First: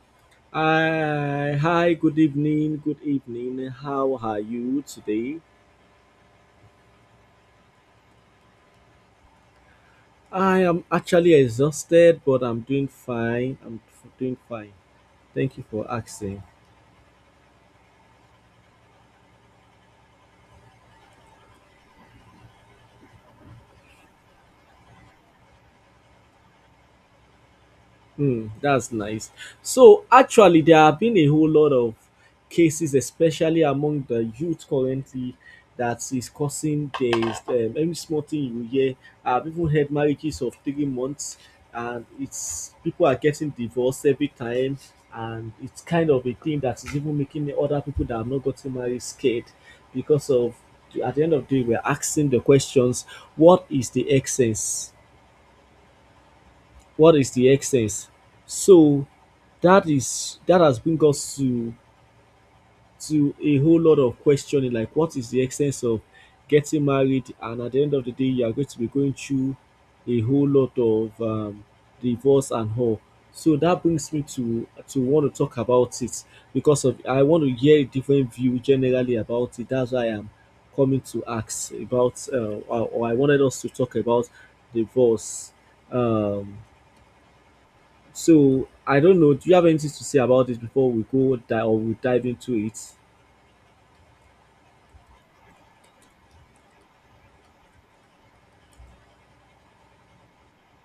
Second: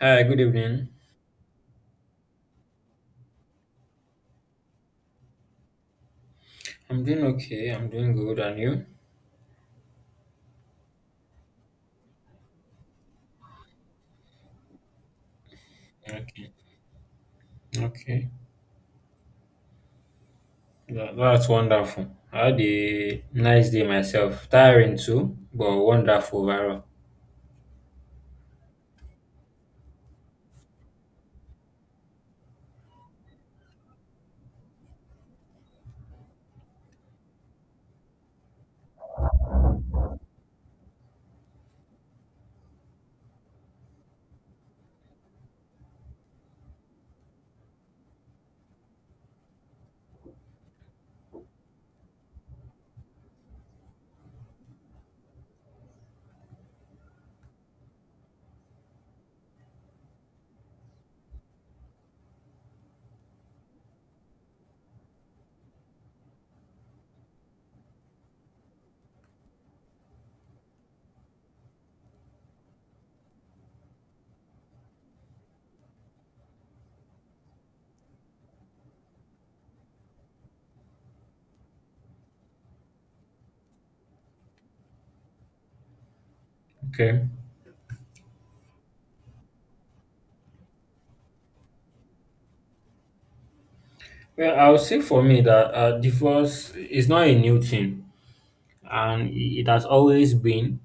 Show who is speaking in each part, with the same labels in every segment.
Speaker 1: Hi, good evening.
Speaker 2: Hi, good evening, good evening. How are you today?
Speaker 1: I'm doing okay. I'm doing good. And you?
Speaker 2: I am actually exhausted, but I'm doing fine. Doing fine. Thank you for asking.
Speaker 1: Okay. Okay. That's wonderful. I had a nice day myself. Tiring too, but wonderful overall.
Speaker 2: That's nice. So actually, there have been a whole lot of cases, especially among the youth currently, that is causing this. Every small thing you hear, I've even heard marriages of 3 months, and it's people are getting divorced every time, and it's kind of a thing that is even making the other people that have not gotten married scared because of. At the end of the day, we're asking the questions: What is the excess? What is the excess? So that is that has bring us to a whole lot of questioning, like what is the essence of getting married and at the end of the day you are going to be going through a whole lot of divorce and all. So that brings me to want to talk about it because of I want to hear a different view generally about it. That's why I am coming to ask about or I wanted us to talk about divorce. Um,
Speaker 1: Okay.
Speaker 2: so I don't know. Do you have anything to say about this before we go dive or we dive into it?
Speaker 1: Well, I would say for me that divorce is not a new thing, and it has always been,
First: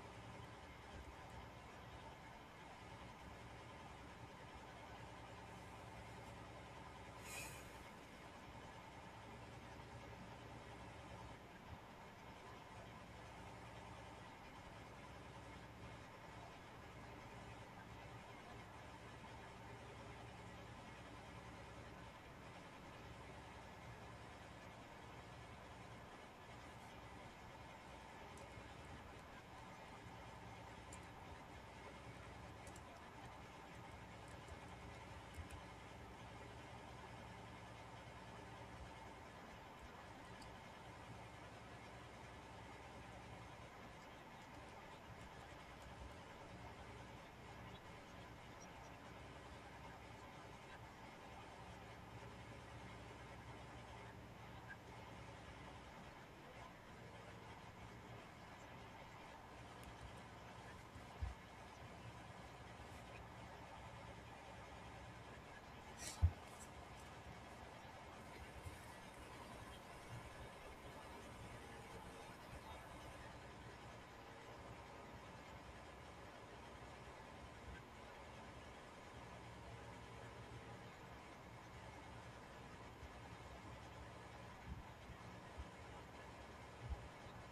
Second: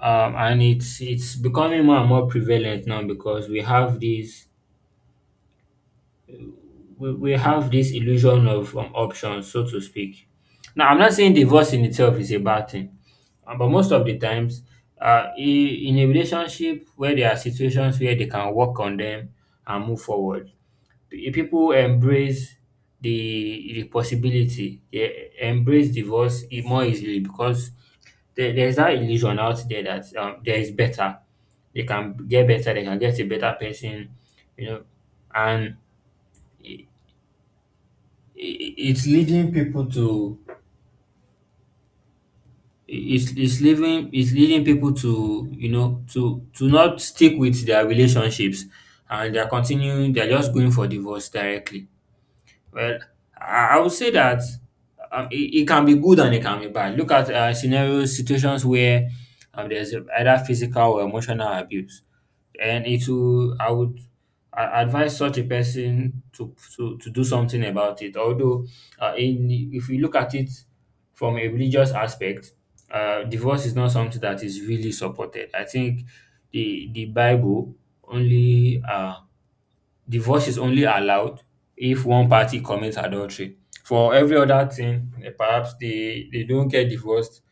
Speaker 1: and it's becoming more and more prevalent now because we have these, we have this illusion of options, so to speak. Now, I'm not saying divorce in itself is a bad thing, but most of the times, in a relationship where there are situations where they can work on them and move forward, people embrace the possibility, they embrace divorce more easily because there's that illusion out there that there is better. They can get better, they can get a better person, you know, and i- it's leading people to it's leading people to, you know, to not stick with their relationships, and they're just going for divorce directly. Well, I would say that um, it, it can be good and it can be bad. Look at scenarios, situations where there's either physical or emotional abuse, and it will. I would, I advise such a person to to do something about it. Although, in, if we look at it from a religious aspect, divorce is not something that is really supported. I think the Bible only divorce is only allowed if one party commits adultery. For every other thing, eh, perhaps they don't get divorced.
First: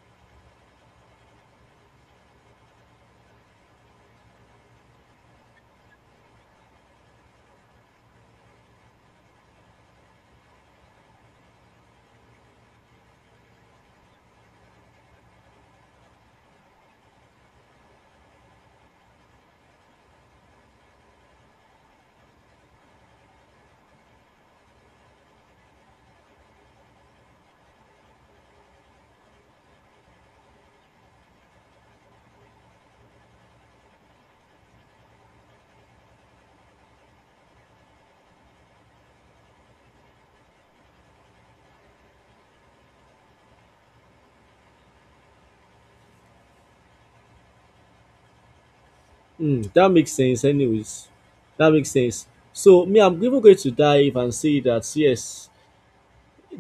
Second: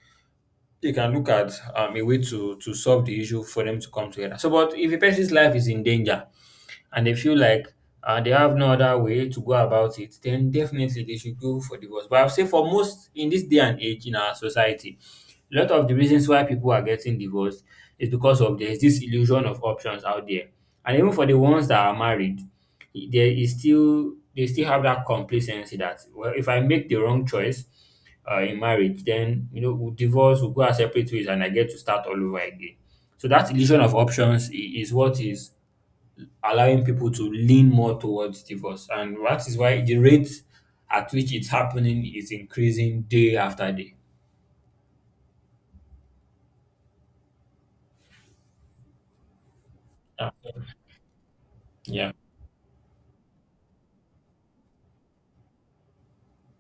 Speaker 1: They can look at a way to solve the issue for them to come together. So, but if a person's life is in danger and they feel like they have no other way to go about it, then definitely they should go for divorce. But I would say for most, in this day and age, in our society, a lot of the reasons why people are getting divorced is because of there's this illusion of options out there, and even for the ones that are married, there is still, they still have that complacency that, well, if I make the wrong choice in marriage, then you know, we'll divorce, we'll go our separate ways, and I get to start all over again. So that illusion of options is what is allowing people to lean more towards divorce, and that is why the rate at which it's happening is increasing day after day.
Speaker 2: That makes
Speaker 1: Ah,
Speaker 2: sense. Anyways, that makes
Speaker 1: yeah.
Speaker 2: sense. So me, I'm even going to dive and say that yes,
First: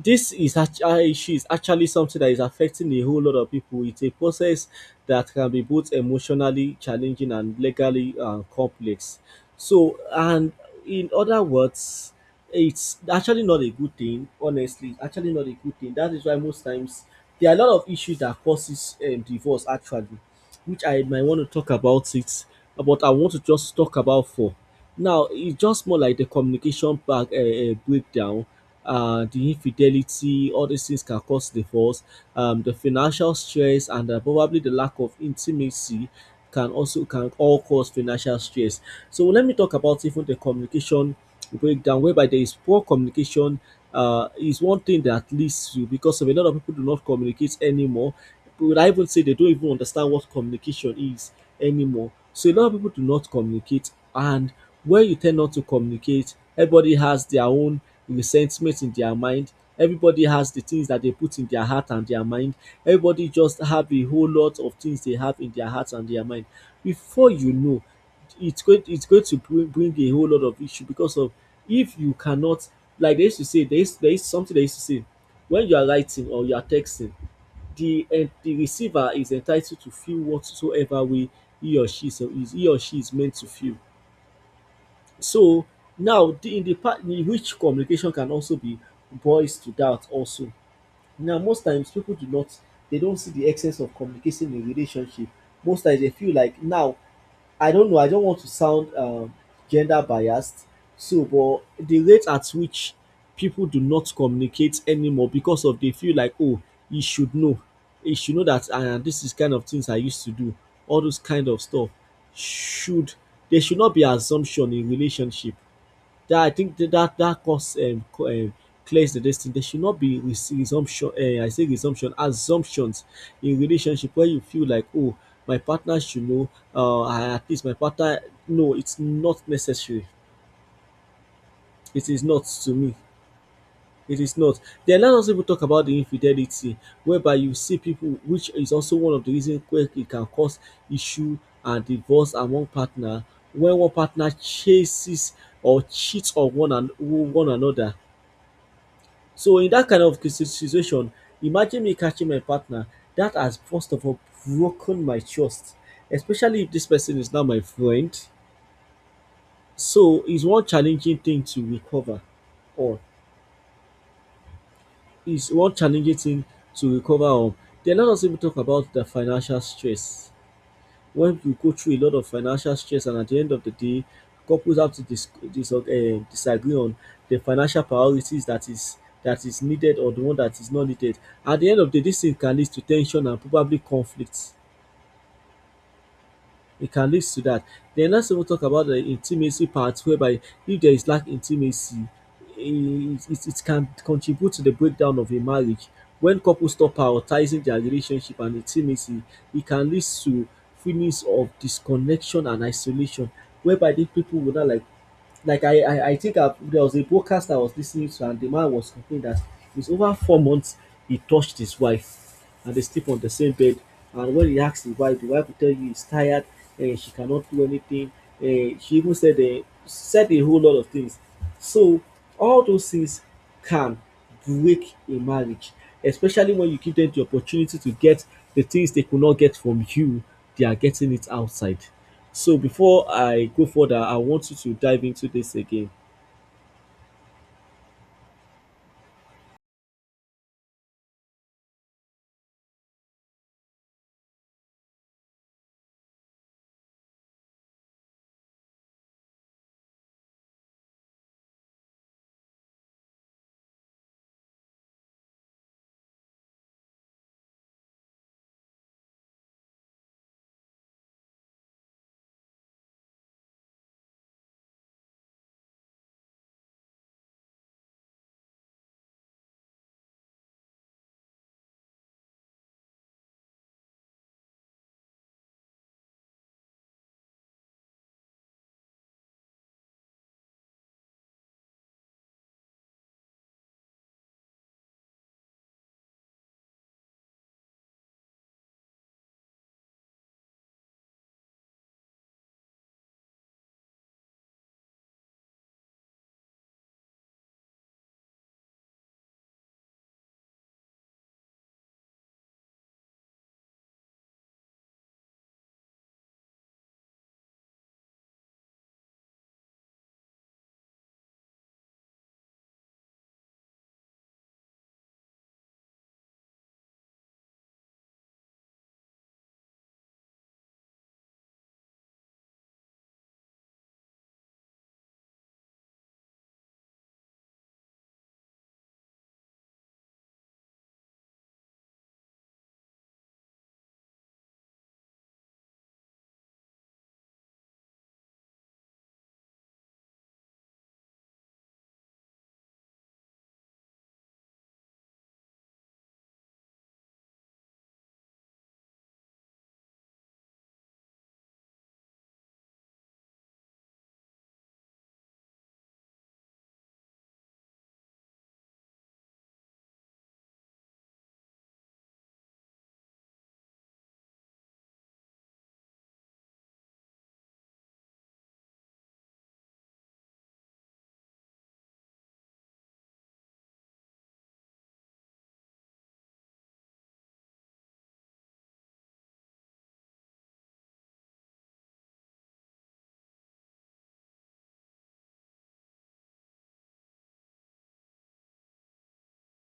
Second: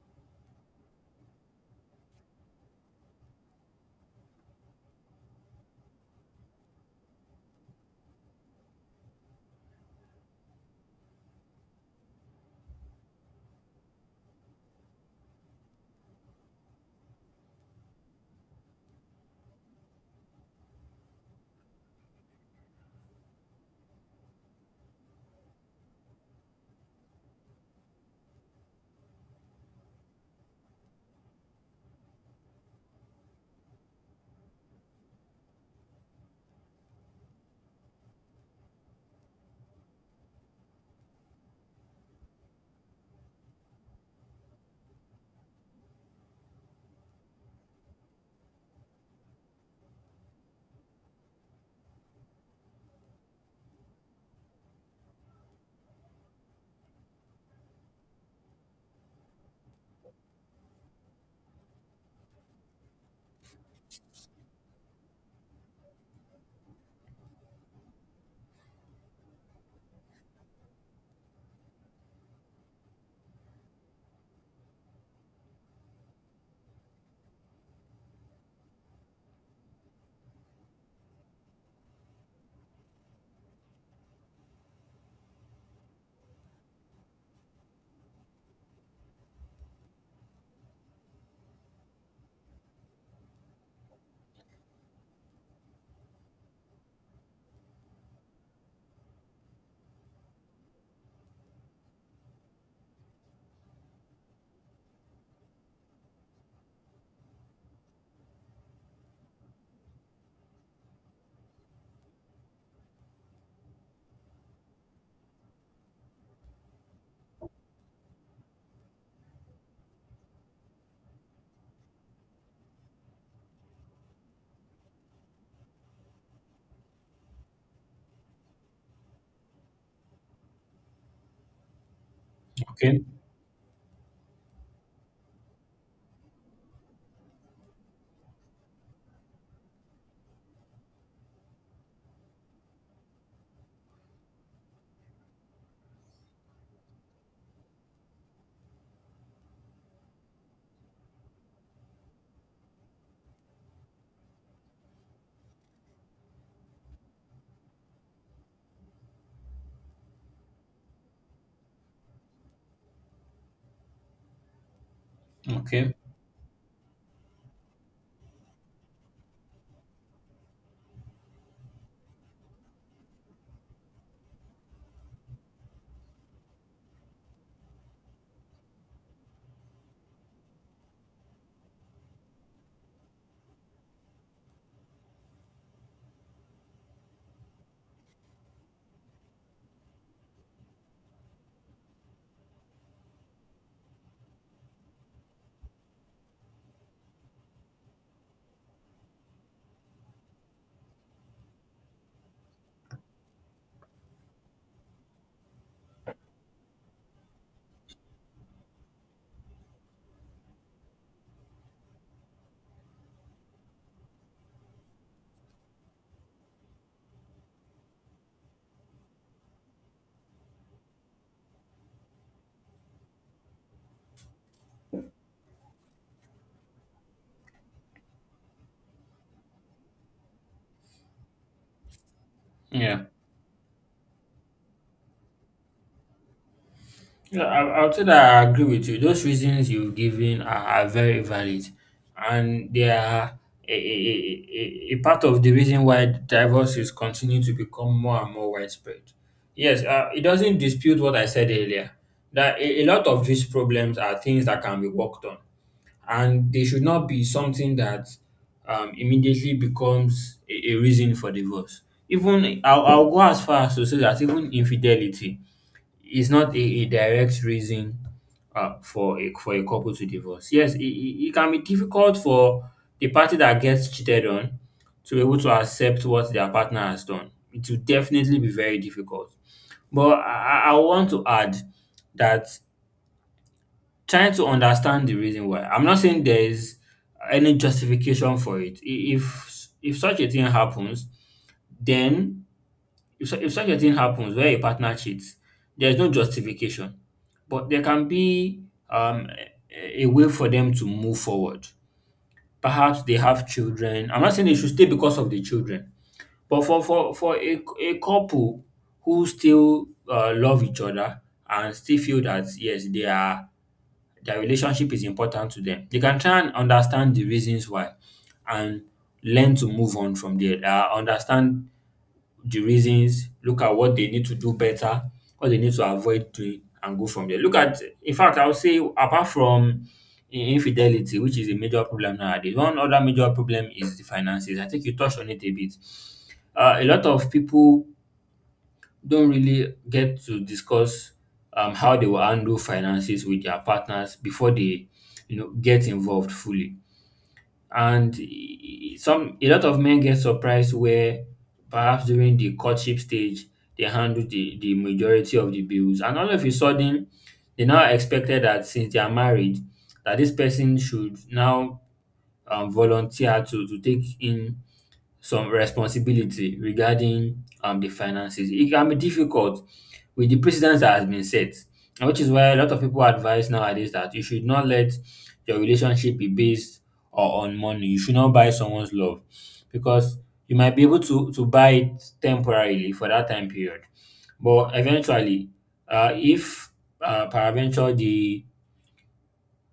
Speaker 2: this is actually something that is affecting a whole lot of people. It's a process that can be both emotionally challenging and legally complex. So, and in other words, it's actually not a good thing. Honestly, it's actually not a good thing. That is why most times there are a lot of issues that causes divorce. Actually, which I might want to talk about it, but I want to just talk about four now. It's just more like the communication back breakdown, the infidelity, all these things can cause divorce. The financial stress and probably the lack of intimacy can all cause financial stress. So let me talk about even the communication breakdown, whereby there is poor communication. Is one thing that leads to because of a lot of people do not communicate anymore. Would I even say they don't even understand what communication is anymore? So a lot of people do not communicate, and when you tend not to communicate, everybody has the sentiment in their mind. Everybody has the things that they put in their heart and their mind. Everybody just have a whole lot of things they have in their heart and their mind. Before you know, it's going to bring a whole lot of issue because of if you cannot like they used to say, there is something they used to say: when you are writing or you are texting, the and the receiver is entitled to feel whatsoever way he or she is meant to feel. So now the in the part in which communication can also be boils to that also. Now most times people do not they don't see the excess of communication in relationship. Most times they feel like now I don't know, I don't want to sound gender biased, so but the rate at which people do not communicate anymore because of they feel like, oh, he should know he should know that, ah, this is kind of things I used to do, all those kind of stuff should there should not be assumption in relationship that I think that that course clears the destiny. There should not be resumption. I say resumption, assumptions in relationship where you feel like, oh, my partner should know. At least my partner. No, it's not necessary. It is not to me.
Speaker 1: Okay.
Speaker 2: It is not. Then let us even talk about the infidelity, whereby you see people, which is also one of the reasons where it can cause issue and divorce among partner when one partner chases or cheats on one another. So in that kind of situation, imagine me catching my partner that has first of all broken my trust, especially if this person is not my friend. So it's one challenging thing to recover, or it's one
Speaker 1: Okay.
Speaker 2: challenging thing to recover. Or then let us even talk about the financial stress. When you go through a lot of financial stress and at the end of the day couples have to disagree on the financial priorities, that is needed or the one that is not needed. At the end of the day this thing can lead to ten sion and probably conflict, it can lead to that. Then let's even talk about the intimacy part, whereby if there is lack intimacy, it can contribute to the breakdown of a marriage. When couples stop prioritizing their relationship and intimacy, it can lead to feelings of disconnection and isolation whereby these people will not like like I think I there was a broadcast I was listening to and the man was complaining that it's over 4 months he touched his wife and they sleep on the same bed, and when he asked the wife will tell you he's tired, she cannot do anything. She even said a whole lot of things. So all those things can break a marriage, especially when you give them the opportunity to get the things they could not get from you, they are getting it outside. So
Speaker 1: Yeah.
Speaker 2: before I go further, I want you to dive into this again.
Speaker 1: Yeah, I would say that I agree with you. Those reasons you've given are very valid, and they are a part of the reason why divorce is continuing to become more and more widespread. Yes, it doesn't dispute what I said earlier that a lot of these problems are things that can be worked on, and they should not be something that immediately becomes a reason for divorce. Even I'll go as far as to say that even infidelity, it's not a direct reason for a, for a couple to divorce. Yes, it can be difficult for the party that gets cheated on to be able to accept what their partner has done. It will definitely be very difficult. But I want to add that trying to understand the reason why. I'm not saying there is any justification for it. If such a thing happens, then if, if such a thing happens where a partner cheats, there is no justification, but there can be um, a way for them to move forward. Perhaps they have children. I'm not saying they should stay because of the children, but for a couple who still love each other and still feel that, yes, they are, their relationship is important to them. They can try and understand the reasons why, and learn to move on from there. Understand the reasons, look at what they need to do better, what they need to avoid doing, and go from there. Look at, in fact, I would say apart from infidelity, which is a major problem nowadays, one other major problem is the finances. I think you touched on it a bit. A lot of people don't really get to discuss how they will handle finances with their partners before they, you know, get involved fully, and some a lot of men get surprised where perhaps during the courtship stage they handle the majority of the bills, and all of a sudden they now expected that since they are married, that this person should now volunteer to take in some responsibility regarding the finances. It can be difficult with the precedence that has been set, and which is why a lot of people advise nowadays that you should not let your relationship be based or on money. You should not buy someone's love, because you might be able to buy it temporarily for that time period. But eventually, if peradventure the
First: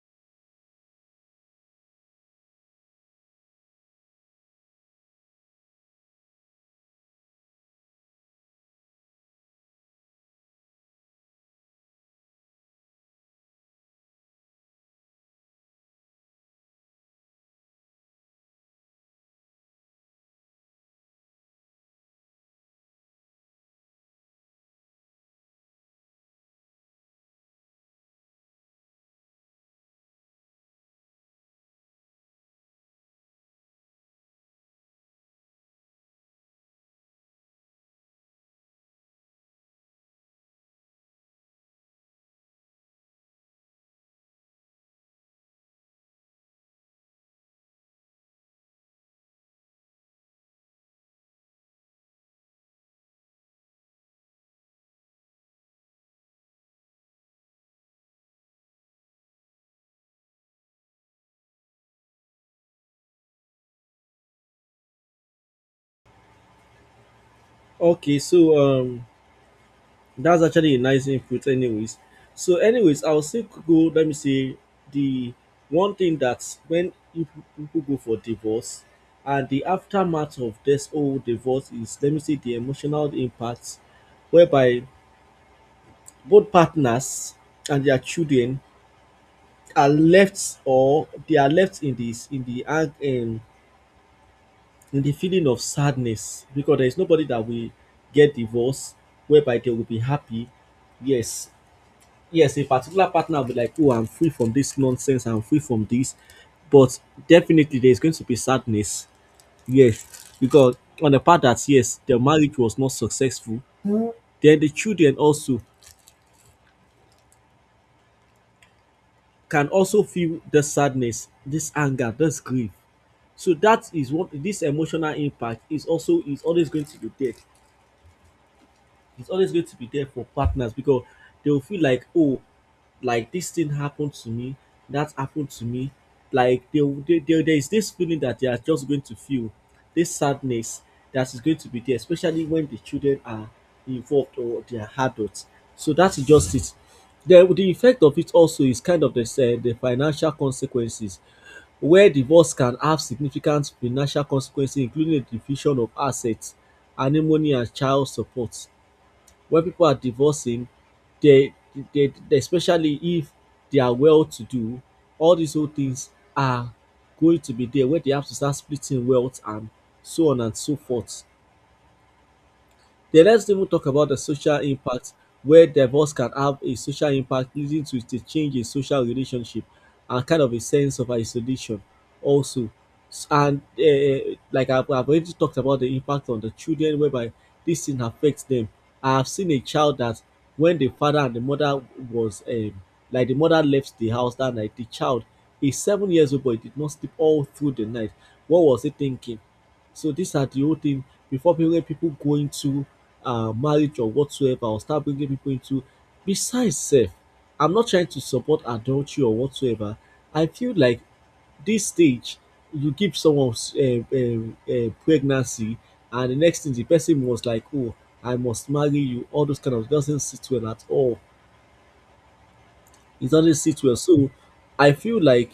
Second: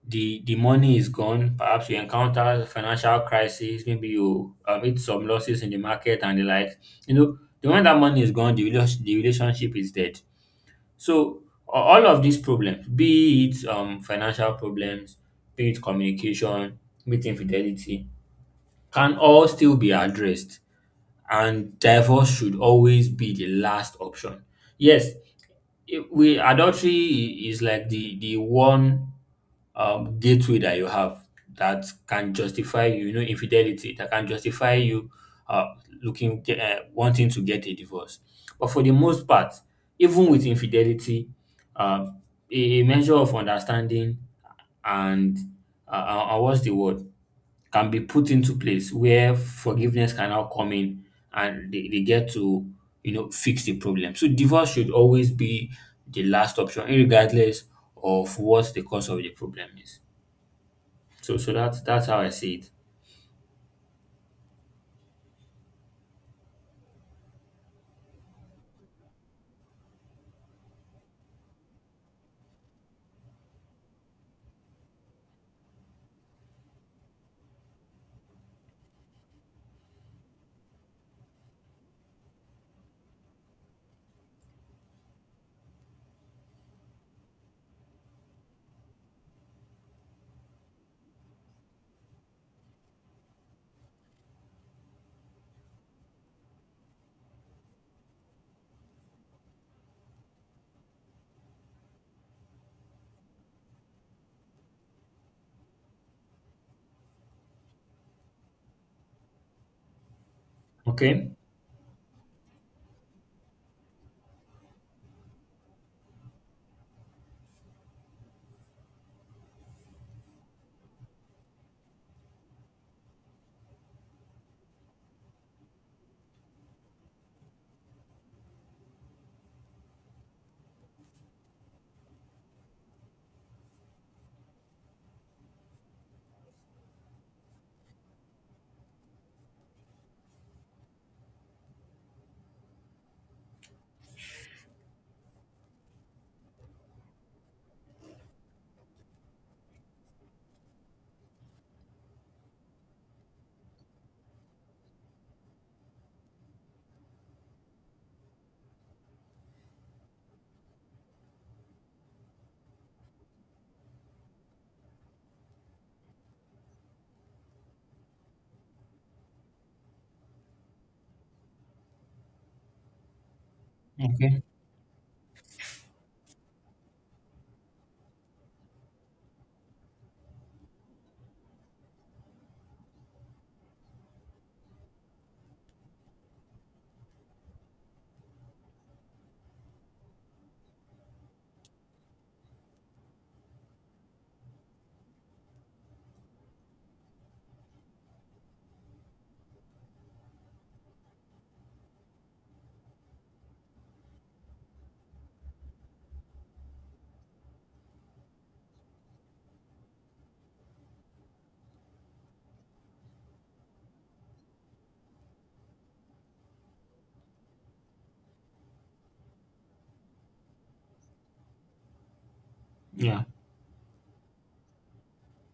Speaker 1: the money is gone. Perhaps you encounter financial crisis. Maybe you meet some losses in the market and the like. You know, the moment that money is gone, the the relationship is dead. So, all of these problems, be it financial problems, be it communication, be it infidelity, can all still be addressed. And divorce should always be the last option. Yes, we, adultery is like the one gateway that you have that can justify you, you know, infidelity, that can justify you uh, looking, wanting to get a divorce. But for the most part, even with infidelity, uh, a measure of understanding and what's the word, can be put into place where forgiveness can now come in, and they get to, you know, fix the problem. So divorce should always be the last option, regardless of what the cause of the problem is. So that's how I see it.
Speaker 2: Okay, so um That's actually a nice input, anyways. So, anyways, I'll still go. Let me say the one thing that when if people go for divorce, and the aftermath of this whole divorce is let me say the emotional impact, whereby both partners and their children are left or they are left in this in the in the feeling of sadness, because there is nobody that will get divorced whereby they will be happy. Yes, yes, a particular partner will be like, oh, I'm free from this nonsense, I'm free from this. But definitely there's going to be sadness. Yes. Because on the
Speaker 1: Okay.
Speaker 2: part that yes, the marriage was not successful, then the children also can also feel the sadness, this anger, this grief. So that is what this emotional impact is also is always going to be there. It's always going to be there for partners because they'll feel like, oh, like this thing happened to me, that happened to me. Like they, there is this feeling that they are just going to feel, this sadness that is going to be there, especially when the children are involved or they are adults. So that is just it. The effect of it also is kind of the financial consequences, where divorce can have significant financial consequences, including the division of assets, alimony, and child support. When people are divorcing, they, they especially if they are well to do, all these whole things are going to be there where they have to start splitting wealth and so on and so forth. Then let's even talk about the
Speaker 1: Okay.
Speaker 2: social impact where divorce can have a social impact, leading to a change in social relationship and kind of a sense of isolation also. And like I've already talked about the impact on the children whereby this thing affects them. I have seen a child that when the father and the mother was like the mother left the house that night, the child is 7 years old but he did not sleep all through the night. What was he thinking? So these are the whole thing before people go into marriage or whatsoever, or start bringing people into besides self. I'm not trying to support adultery or whatsoever. I feel like this stage you give someone pregnancy and the next thing the person was like, oh, I must marry you, all those kind of doesn't sit well at all,
Speaker 1: Yeah.
Speaker 2: it doesn't sit well. So I feel like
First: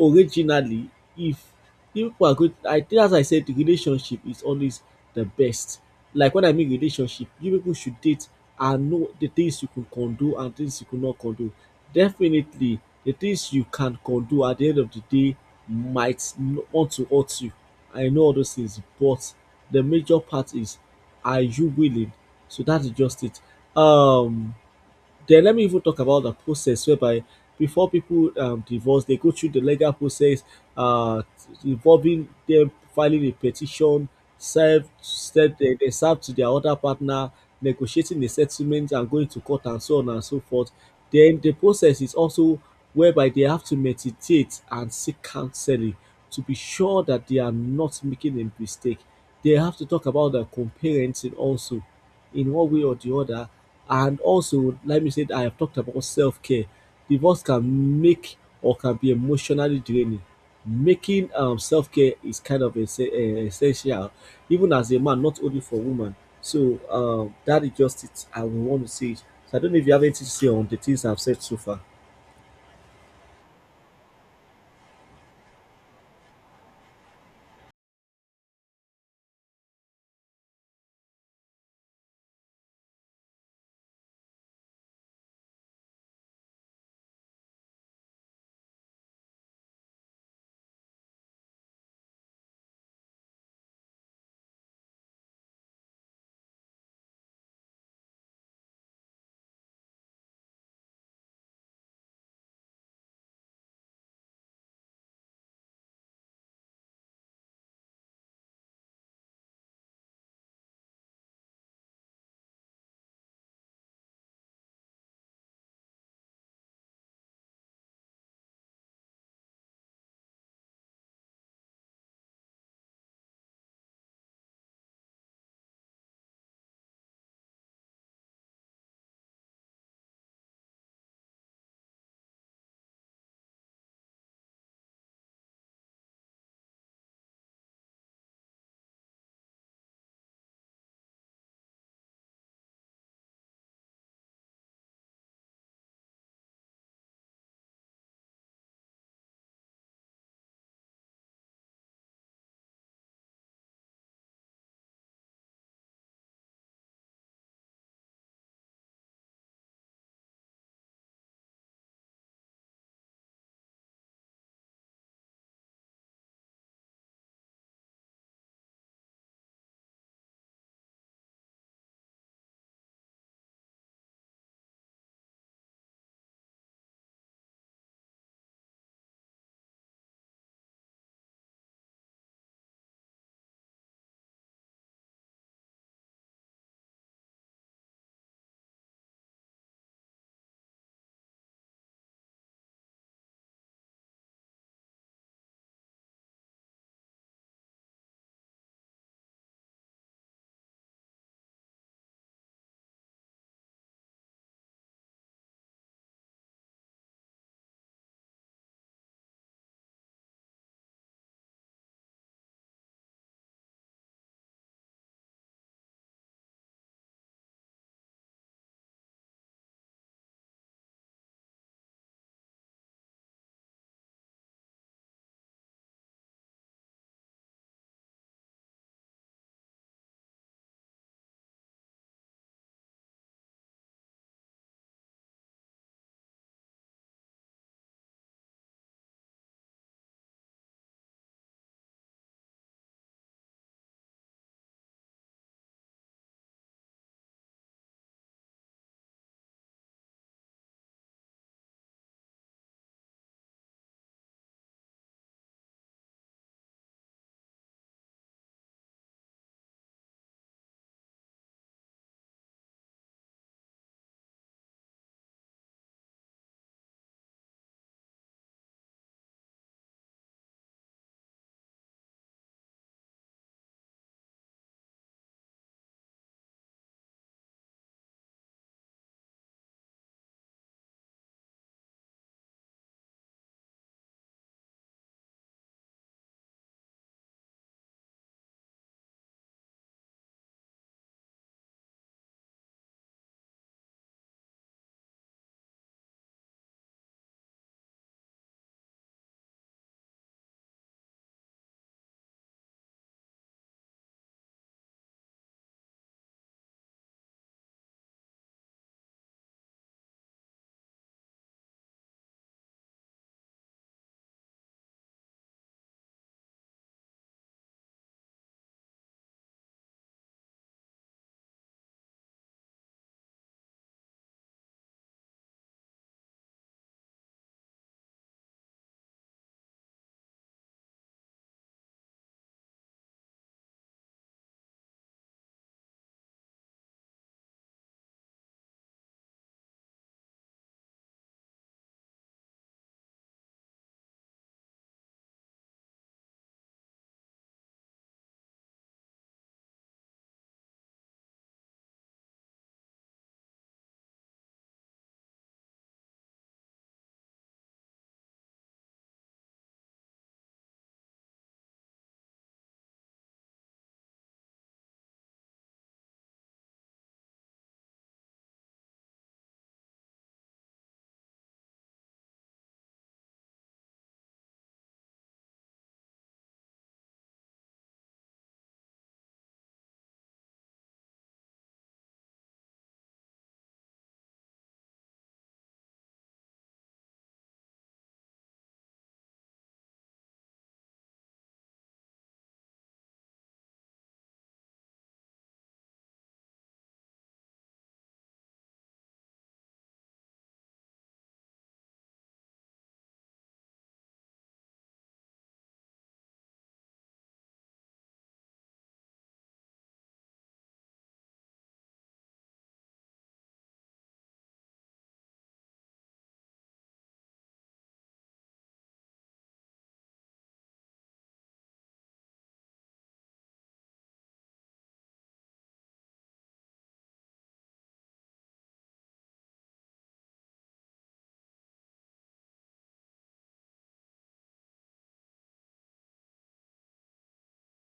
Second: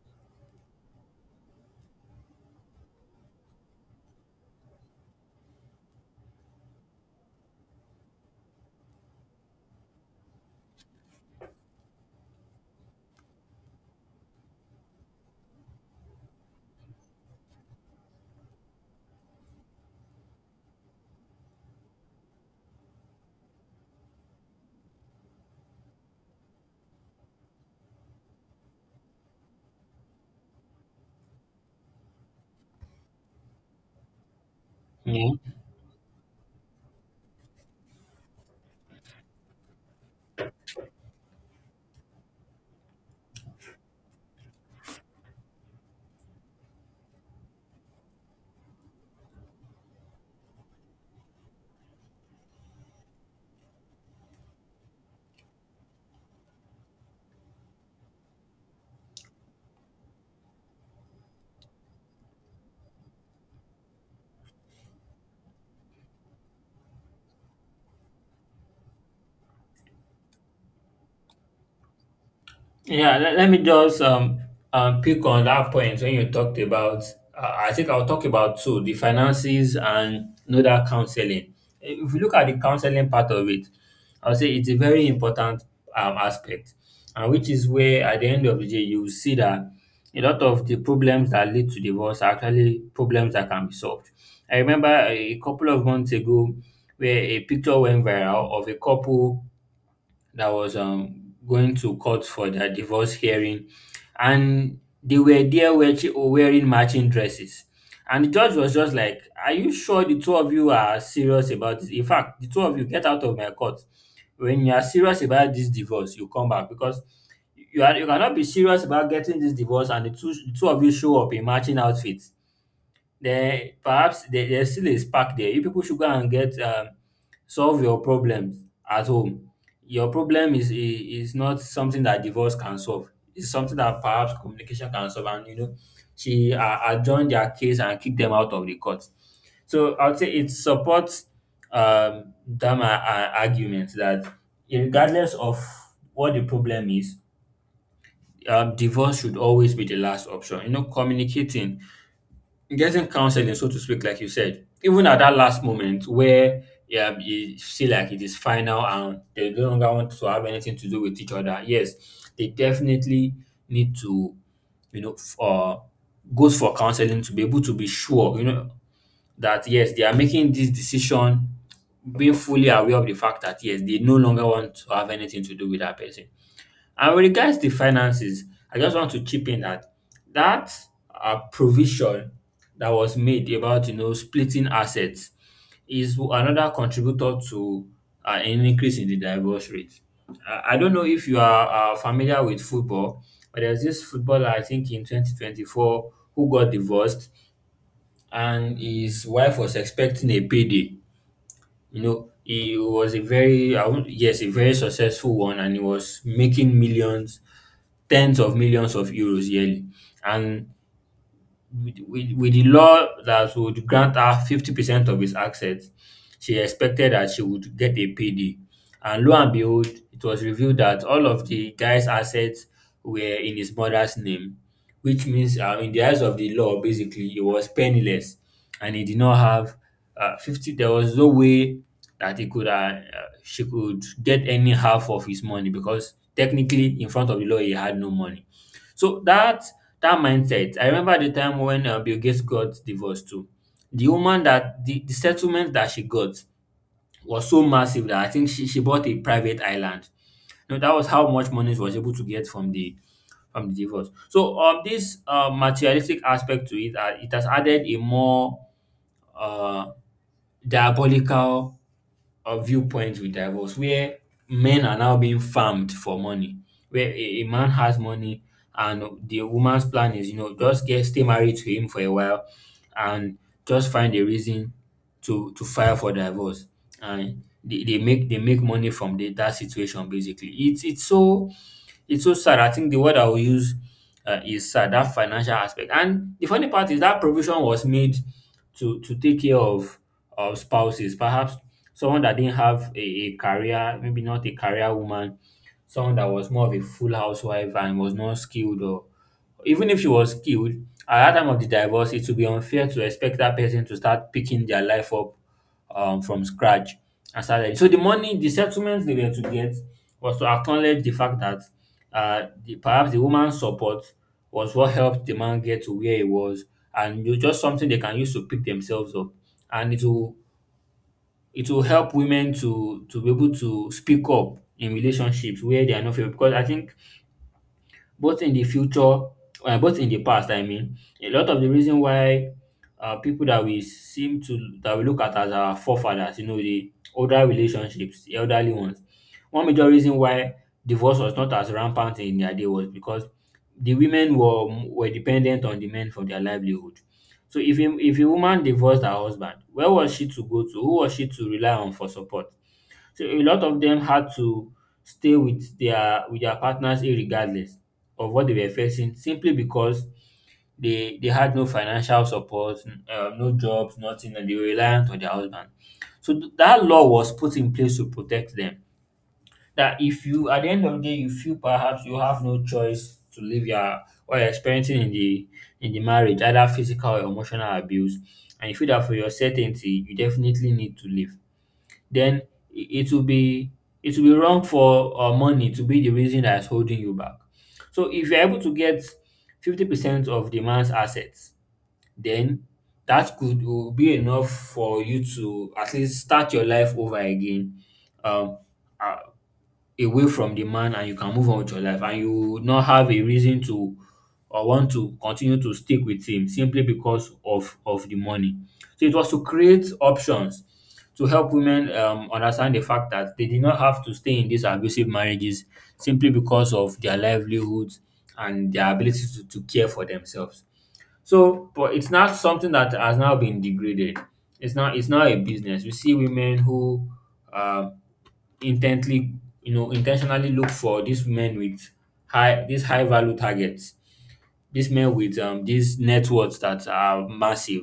Speaker 2: originally, if if people are good, I think as I said, the relationship is always the best. Like when I mean relationship, you people should date and know the things you can condone and things you cannot condone. Definitely, the things you can condone at the end of the day might want to hurt you. I know all those things, but the major part is, are you willing? So that is just it. Um, then let me even talk about the process whereby before people divorce, they go through the legal process uh, involving them filing a petition, serve,
Speaker 1: Yeah.
Speaker 2: serve they serve to their other partner, negotiating a settlement and going to court and so on and so forth. Then the process is also whereby they have to meditate and seek counseling to be sure that they are not making a mistake. They have to talk about the co-parenting also in one way or the other, and also, let me say that I have talked about self-care. Divorce can make or can be emotionally draining. Making self-care is kind of essential, even as a man, not only for women. So that is just it. I would want to say it. So I don't know if you have anything to say on the things I've said so far.
Speaker 1: Yeah, let me just pick on that point when you talked about. I think I'll talk about two: the finances and another, counseling. If you look at the counseling part of it, I'll say it's a very important aspect, and which is where at the end of the day you see that a lot of the problems that lead to divorce are actually problems that can be solved. I remember a couple of months ago where a picture went viral of a couple that was going to court for their divorce hearing, and they were there wearing matching dresses. And the judge was just like, "Are you sure the two of you are serious about this? In fact, the two of you, get out of my court. When you are serious about this divorce, you come back, because you, are, you cannot be serious about getting this divorce and the two of you show up in matching outfits. Then perhaps there's still a spark there. You people should go and get solve your problems at home. Your problem is is not something that divorce can solve. It's something that perhaps communication can solve." And you know, she adjourned their case and kicked them out of the court. So I would say it supports that my argument that regardless of what the problem is, divorce should always be the last option. You know, communicating, getting counseling, so to speak, like you said, even at that last moment where, yeah, you see like it is final and they no longer want to have anything to do with each other. Yes, they definitely need to, you know, goes for counseling to be able to be sure, you know, that yes, they are making this decision, being fully aware of the fact that yes, they no longer want to have anything to do with that person. And with regards to finances, I just want to chip in that that provision that was made about, you know, splitting assets is another contributor to an increase in the divorce rate. I don't know if you are familiar with football, but there's this footballer, I think in 2024, who got divorced, and his wife was expecting a payday. You know, he was a very, I won't, yes, a very successful one, and he was making millions, tens of millions of euros yearly. And with the law that would grant her 50% of his assets, she expected that she would get a payday. And lo and behold, it was revealed that all of the guy's assets were in his mother's name, which means, in the eyes of the law, basically, he was penniless and he did not have 50. There was no way that he could, she could get any half of his money because technically, in front of the law, he had no money. So that mindset, I remember the time when Bill Gates got divorced too. The woman that the settlement that she got was so massive that I think she bought a private island. You know, that was how much money she was able to get from the divorce. So this materialistic aspect to it, it has added a more uh, diabolical of viewpoints with divorce where men are now being farmed for money where a man has money, and the woman's plan is, you know, just get stay married to him for a while and just find a reason to file for divorce, and they make money from that situation. Basically, it's so sad. I think the word I will use, is sad, that financial aspect. And the funny part is that provision was made to take care of spouses, perhaps someone that didn't have a career, maybe not a career woman, someone that was more of a full housewife and was not skilled, or even if she was skilled, at that time of the divorce, it would be unfair to expect that person to start picking their life up from scratch and started. So the money, the settlements they were to get was to acknowledge the fact that perhaps the woman's support was what helped the man get to where he was, and it was just something they can use to pick themselves up, and it will help women to be able to speak up in relationships where they are not fair. Because I think both in the future, both in the past. I mean, a lot of the reason why people that we seem to that we look at as our forefathers, you know, the older relationships, the elderly ones. One major reason why divorce was not as rampant in their day was because the women were dependent on the men for their livelihood. So if a woman divorced her husband, where was she to go to? Who was she to rely on for support? So a lot of them had to stay with their partners irregardless of what they were facing, simply because they had no financial support, no jobs, nothing, and they were reliant on their husband. So that law was put in place to protect them. That if you at the end of the day you feel perhaps you have no choice to leave your or you're experiencing in the marriage, either physical or emotional abuse, and you feel that for your certainty, you definitely need to leave, then it will be it will be wrong for money to be the reason that is holding you back. So if you're able to get 50% of the man's assets, then that could will be enough for you to at least start your life over again. Um, uh, Away from the man, and you can move on with your life and you will not have a reason to or want to continue to stick with him simply because of the money. So it was to create options to help women understand the fact that they did not have to stay in these abusive marriages simply because of their livelihoods and their ability to care for themselves. So, but it's not something that has now been degraded. It's not a business. We see women who um intently, you know, intentionally look for these men with high these high value targets, these men with these networks that are massive,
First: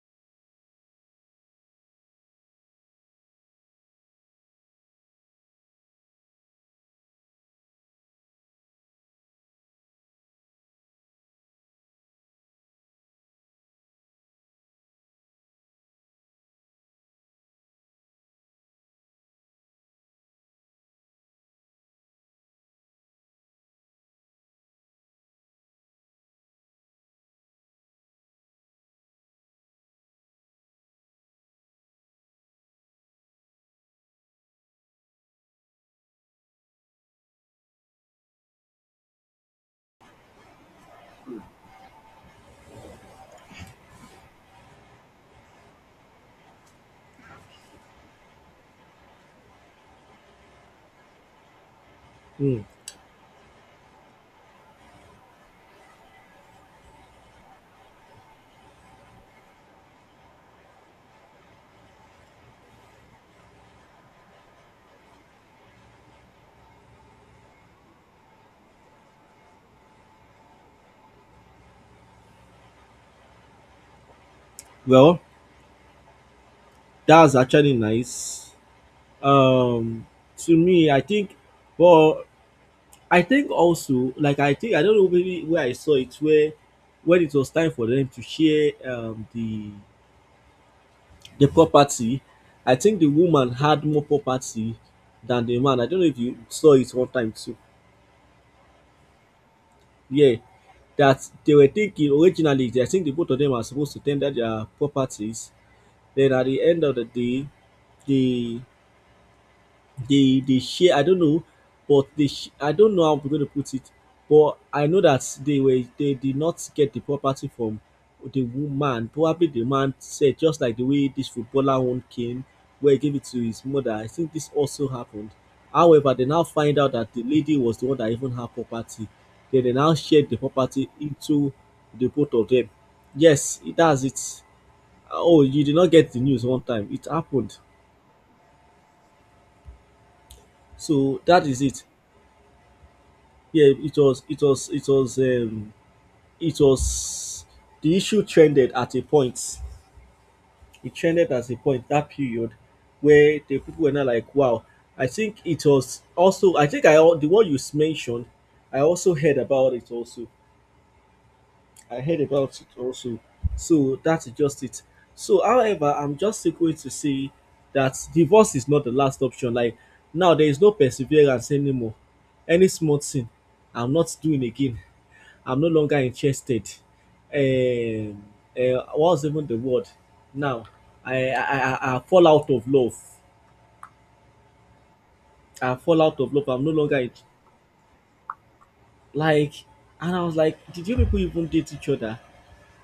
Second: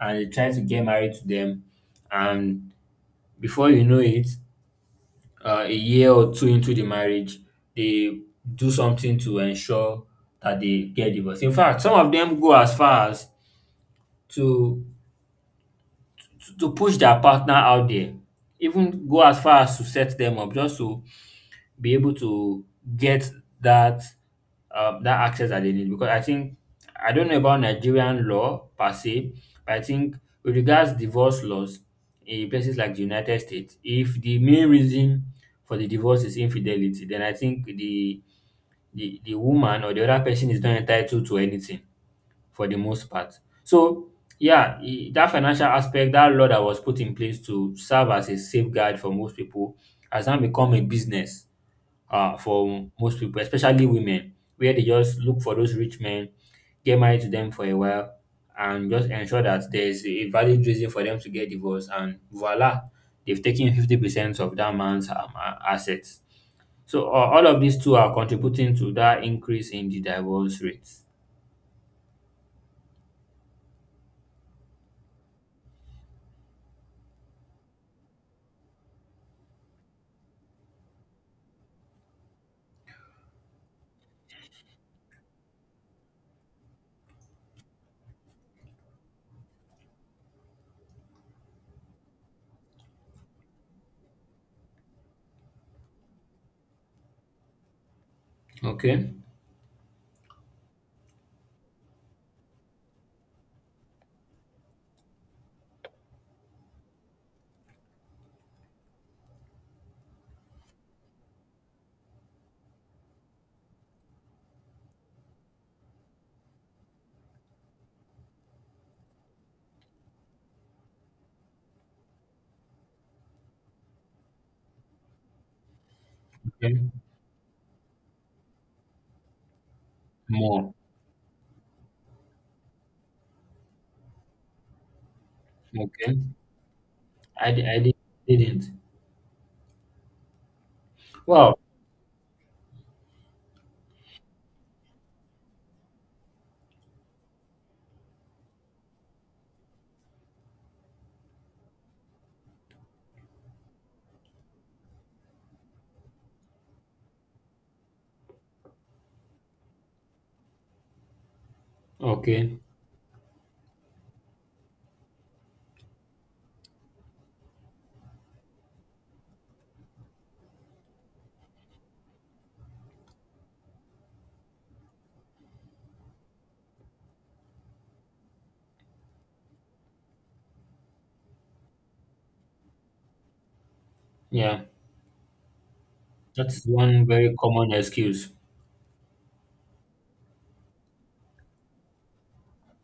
Speaker 1: and they try to get married to them, and before you know it, a year or two into the marriage they do something to ensure that they get divorced. In fact, some of them go as far as to to push their partner out there, even go as far as to set them up just to be able to get that that access that they need. Because I think I don't know about Nigerian law per se, but I think with regards divorce laws in places like the United States, if the main reason for the divorce is infidelity, then I think the woman or the other person is not entitled to anything for the most part. So yeah, that financial aspect, that law that was put in place to serve as a safeguard for most people, has now become a business
Speaker 2: Hmm.
Speaker 1: for most people, especially women, where they just look for those rich men, get married to them for a while, and just ensure that there's a valid reason for them to get divorced. And voila, they've taken 50% of that man's assets. So all of these two are contributing to that increase in the divorce rates.
Speaker 2: Well, that's actually nice. Um, to me, I think, well, I think also, like I think I don't know maybe where I saw it, where when it was time for them to share the property, I think the woman had more property than the man. I don't know if you saw it one time too.
Speaker 1: Okay.
Speaker 2: Yeah. That they were thinking originally, I think the both of them are supposed to tender their properties. Then at the end of the day, the they share, I don't know, but I don't know how I'm going to put it, but I know that they were they did not get the property from the woman. Probably the man said, just like the way this footballer one came, where he gave it to his mother. I think this also happened. However, they now find
Speaker 1: Okay.
Speaker 2: out that the lady was the one that even had property. Then they now shared the
Speaker 1: More.
Speaker 2: property into the both of them. Yes, it does it. Oh, you did not get
Speaker 1: Okay.
Speaker 2: the news one time. It
Speaker 1: I,
Speaker 2: happened.
Speaker 1: di- I di- didn't.
Speaker 2: So that
Speaker 1: Wow.
Speaker 2: is it. Yeah, it was it was the issue trended at a point. It trended at a point that period where the people were not like, wow. I think it was also, I think the one you mentioned, I also heard about it also. I heard
Speaker 1: Okay.
Speaker 2: about it also. So that's just it. So however, I'm just still going to say that divorce is not the last option. Like now there is no perseverance anymore. Any small thing, I'm not doing again. I'm no longer interested. Um, what's even the word now? I fall out of love.
Speaker 1: Yeah.
Speaker 2: I fall out of love. I'm
Speaker 1: That's
Speaker 2: no longer
Speaker 1: one
Speaker 2: in,
Speaker 1: very common excuse.
Speaker 2: like, and I was like, did you people even date each other?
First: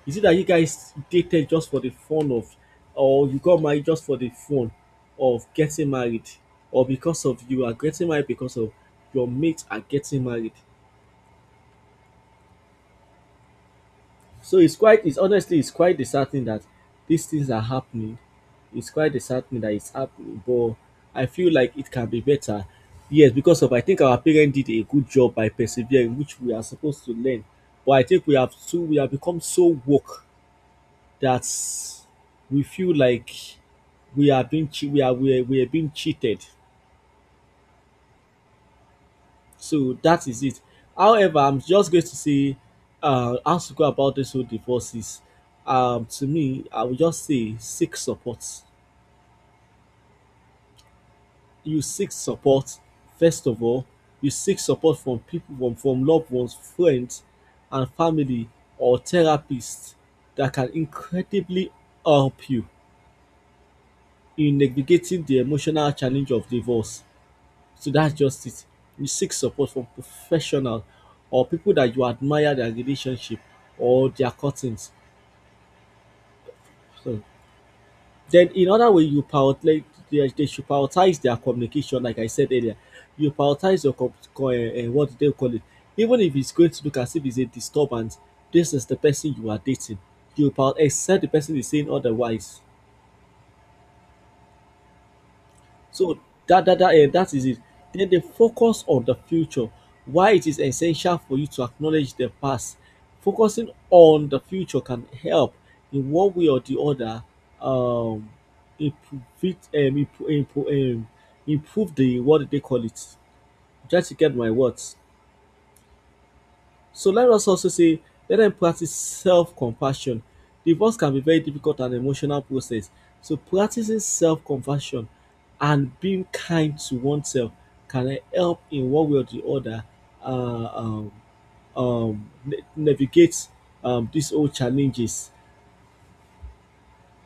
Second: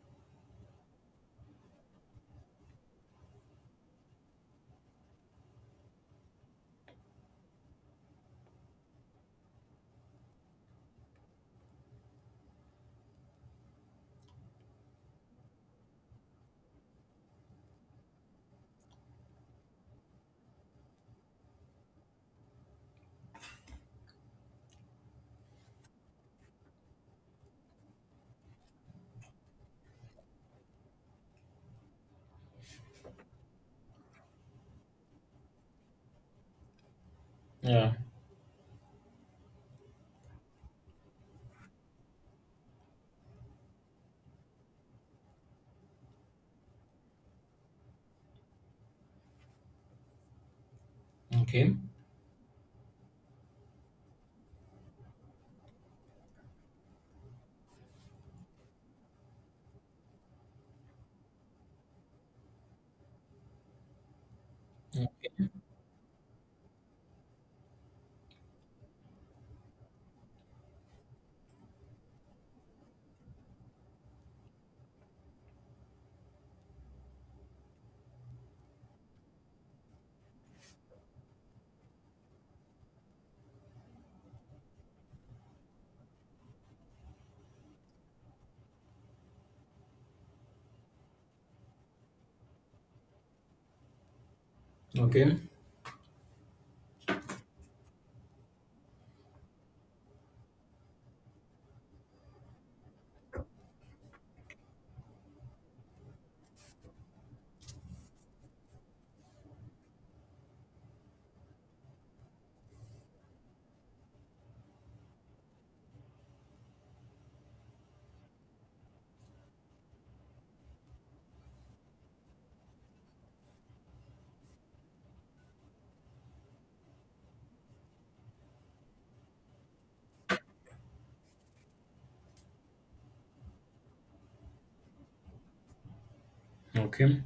Speaker 2: Is it that you guys dated just for the fun of, or you got married just for the fun of getting married, or because of you are getting married because of your mates are getting married? So it's honestly it's quite disheartening that these things are happening. It's quite disheartening that it's happening, but I feel like it can be better. Yes, because of I think our parents did a good job by persevering, which we are supposed to learn. But I think we have become so woke that we feel like we are being cheated.
Speaker 1: Yeah.
Speaker 2: So that is it. However, I'm just going to say how to go about this whole divorces. To me, I would just say seek support.
Speaker 1: Okay.
Speaker 2: You seek support first of all. You seek support from people, from loved ones, friends, and family or therapists that can incredibly help you in navigating the emotional challenge of divorce. So that's just it. You seek support from professional or people that you admire their relationship or their cuttings. So then in other way you prioritize, they should prioritize their communication, like I said earlier. You prioritize your what do they call it. Even if it's going to look as if it's a disturbance, this is the person you are dating. You prioritize, except the person is saying otherwise.
Speaker 1: Okay.
Speaker 2: So that is it. Then they focus on the future. Why it is essential for you to acknowledge the past. Focusing on the future can help in one way or the other um improve it, improve the what do they call it. Try to get my words. So let us also say, let them practice self compassion. Divorce can be very difficult and emotional process. So practicing self compassion and being kind to oneself can help in one way or the other uh, um, navigate these old challenges.
Speaker 1: Okay.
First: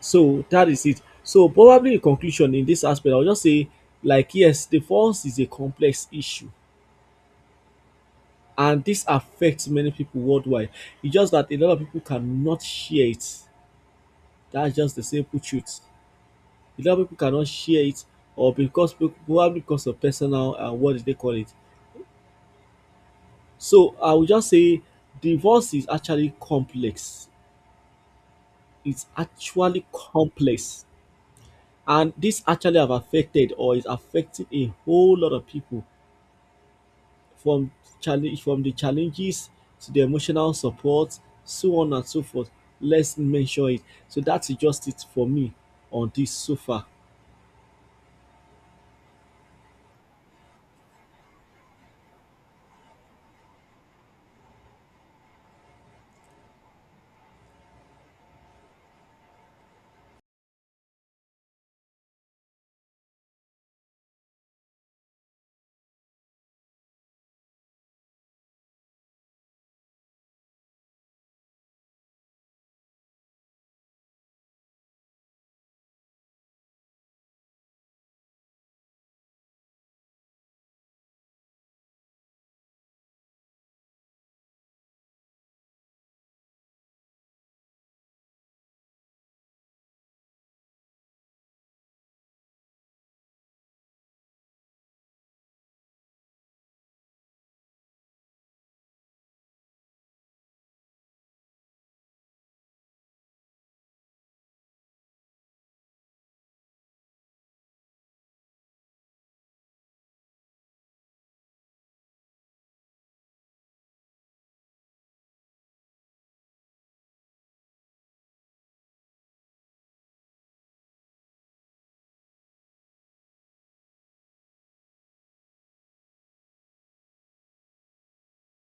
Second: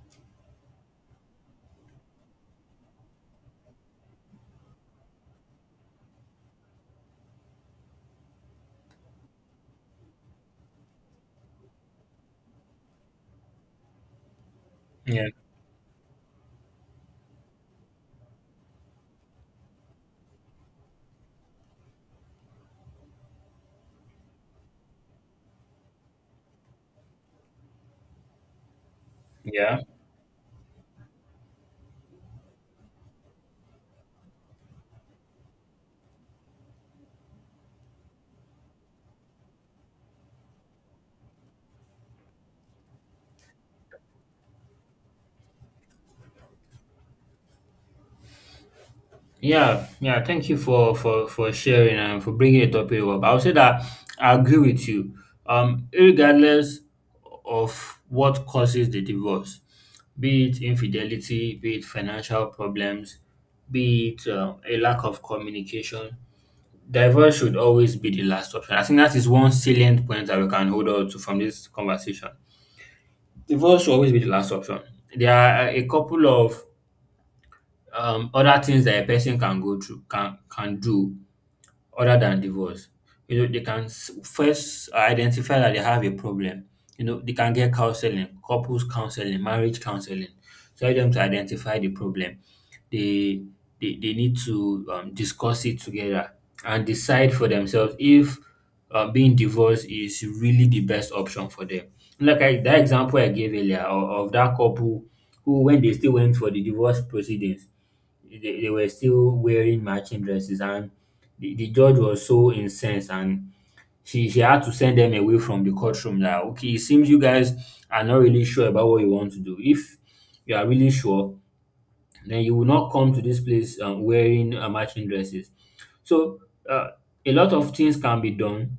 Speaker 2: So that is it. So probably in conclusion in this aspect, I'll just say, like yes, divorce is a complex issue and this affects many people worldwide. It's just that a lot of people cannot share it. That's just the
Speaker 1: Yeah.
Speaker 2: simple truth. A lot of people cannot share it, or because probably because of personal what did they call it. So I would just say divorce is actually complex. It's
Speaker 1: Yeah.
Speaker 2: actually complex, and this actually have affected or is affecting a whole lot of people. From Challenge from the challenges to the emotional support, so on and so forth. Let's mention it. So that's just it for me on this so far.
Speaker 1: Yeah, yeah, thank you for for sharing and for bringing the topic up. I would say that I agree with you. Regardless of what causes the divorce, be it infidelity, be it financial problems, be it a lack of communication, divorce should always be the last option. I think that is one salient point that we can hold on to from this conversation. Divorce should always be the last option. There are a couple of other things that a person can go through, can do, other than divorce. You know, they can first identify that they have a problem. You know, they can get counseling, couples counseling, marriage counseling, to help them to identify the problem. They they, they need to discuss it together and decide for themselves if being divorced is really the best option for them. Like that example I gave earlier of that couple who when they still went for the divorce proceedings, they were still wearing matching dresses, and the judge was so incensed, and she had to send them away from the courtroom. That okay, it seems you guys are not really sure about what you want to do. If you are really sure, then you will not come to this place wearing matching dresses. So, uh, a lot of things can be done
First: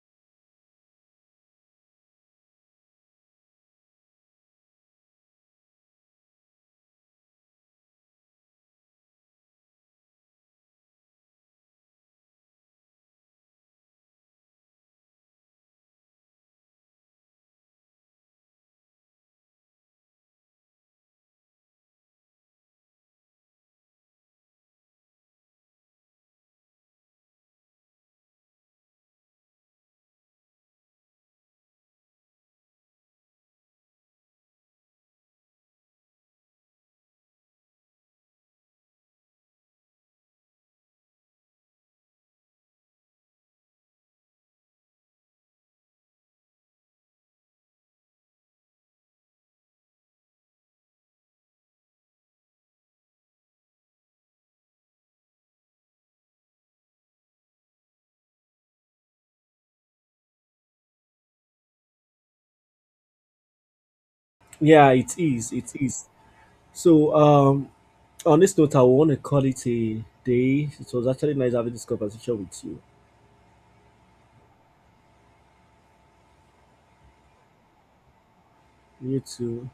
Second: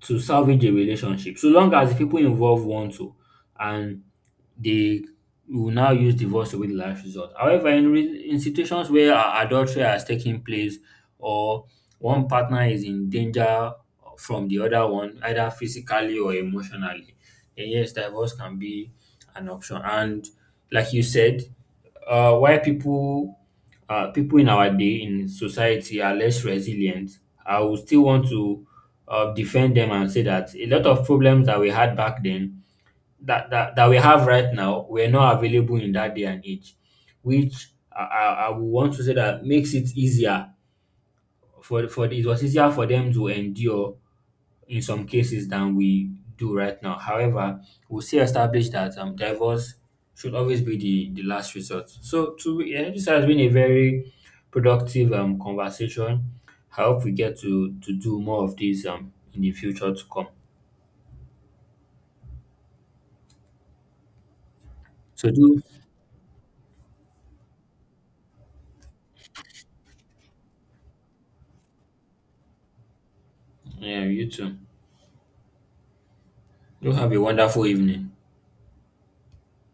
Speaker 1: to salvage a relationship, so long as the people involved want to, and they will now use divorce to be the last resort. However, in situations where adultery has taken place, or one partner is in danger from the other one, either physically or emotionally, then yes, divorce can be an option. And like you said, why people people in our day in society are less resilient, I would still want to defend them and say that a lot of problems that we had back then that we have right now were not available in that day and age, which I would want to say that makes it easier for it was easier for them to endure in some cases than we do right now. However, we still establish that divorce should always be the last resort. So, to yeah, this has been a very productive conversation. I hope we get to do more of this in the future to come.
Speaker 2: Yeah, it
Speaker 1: So,
Speaker 2: is.
Speaker 1: do
Speaker 2: It is. So, on this note, I want to call it a day. It was actually nice having this conversation with you.
Speaker 1: yeah, you too. Do have a wonderful evening.
Speaker 2: You too.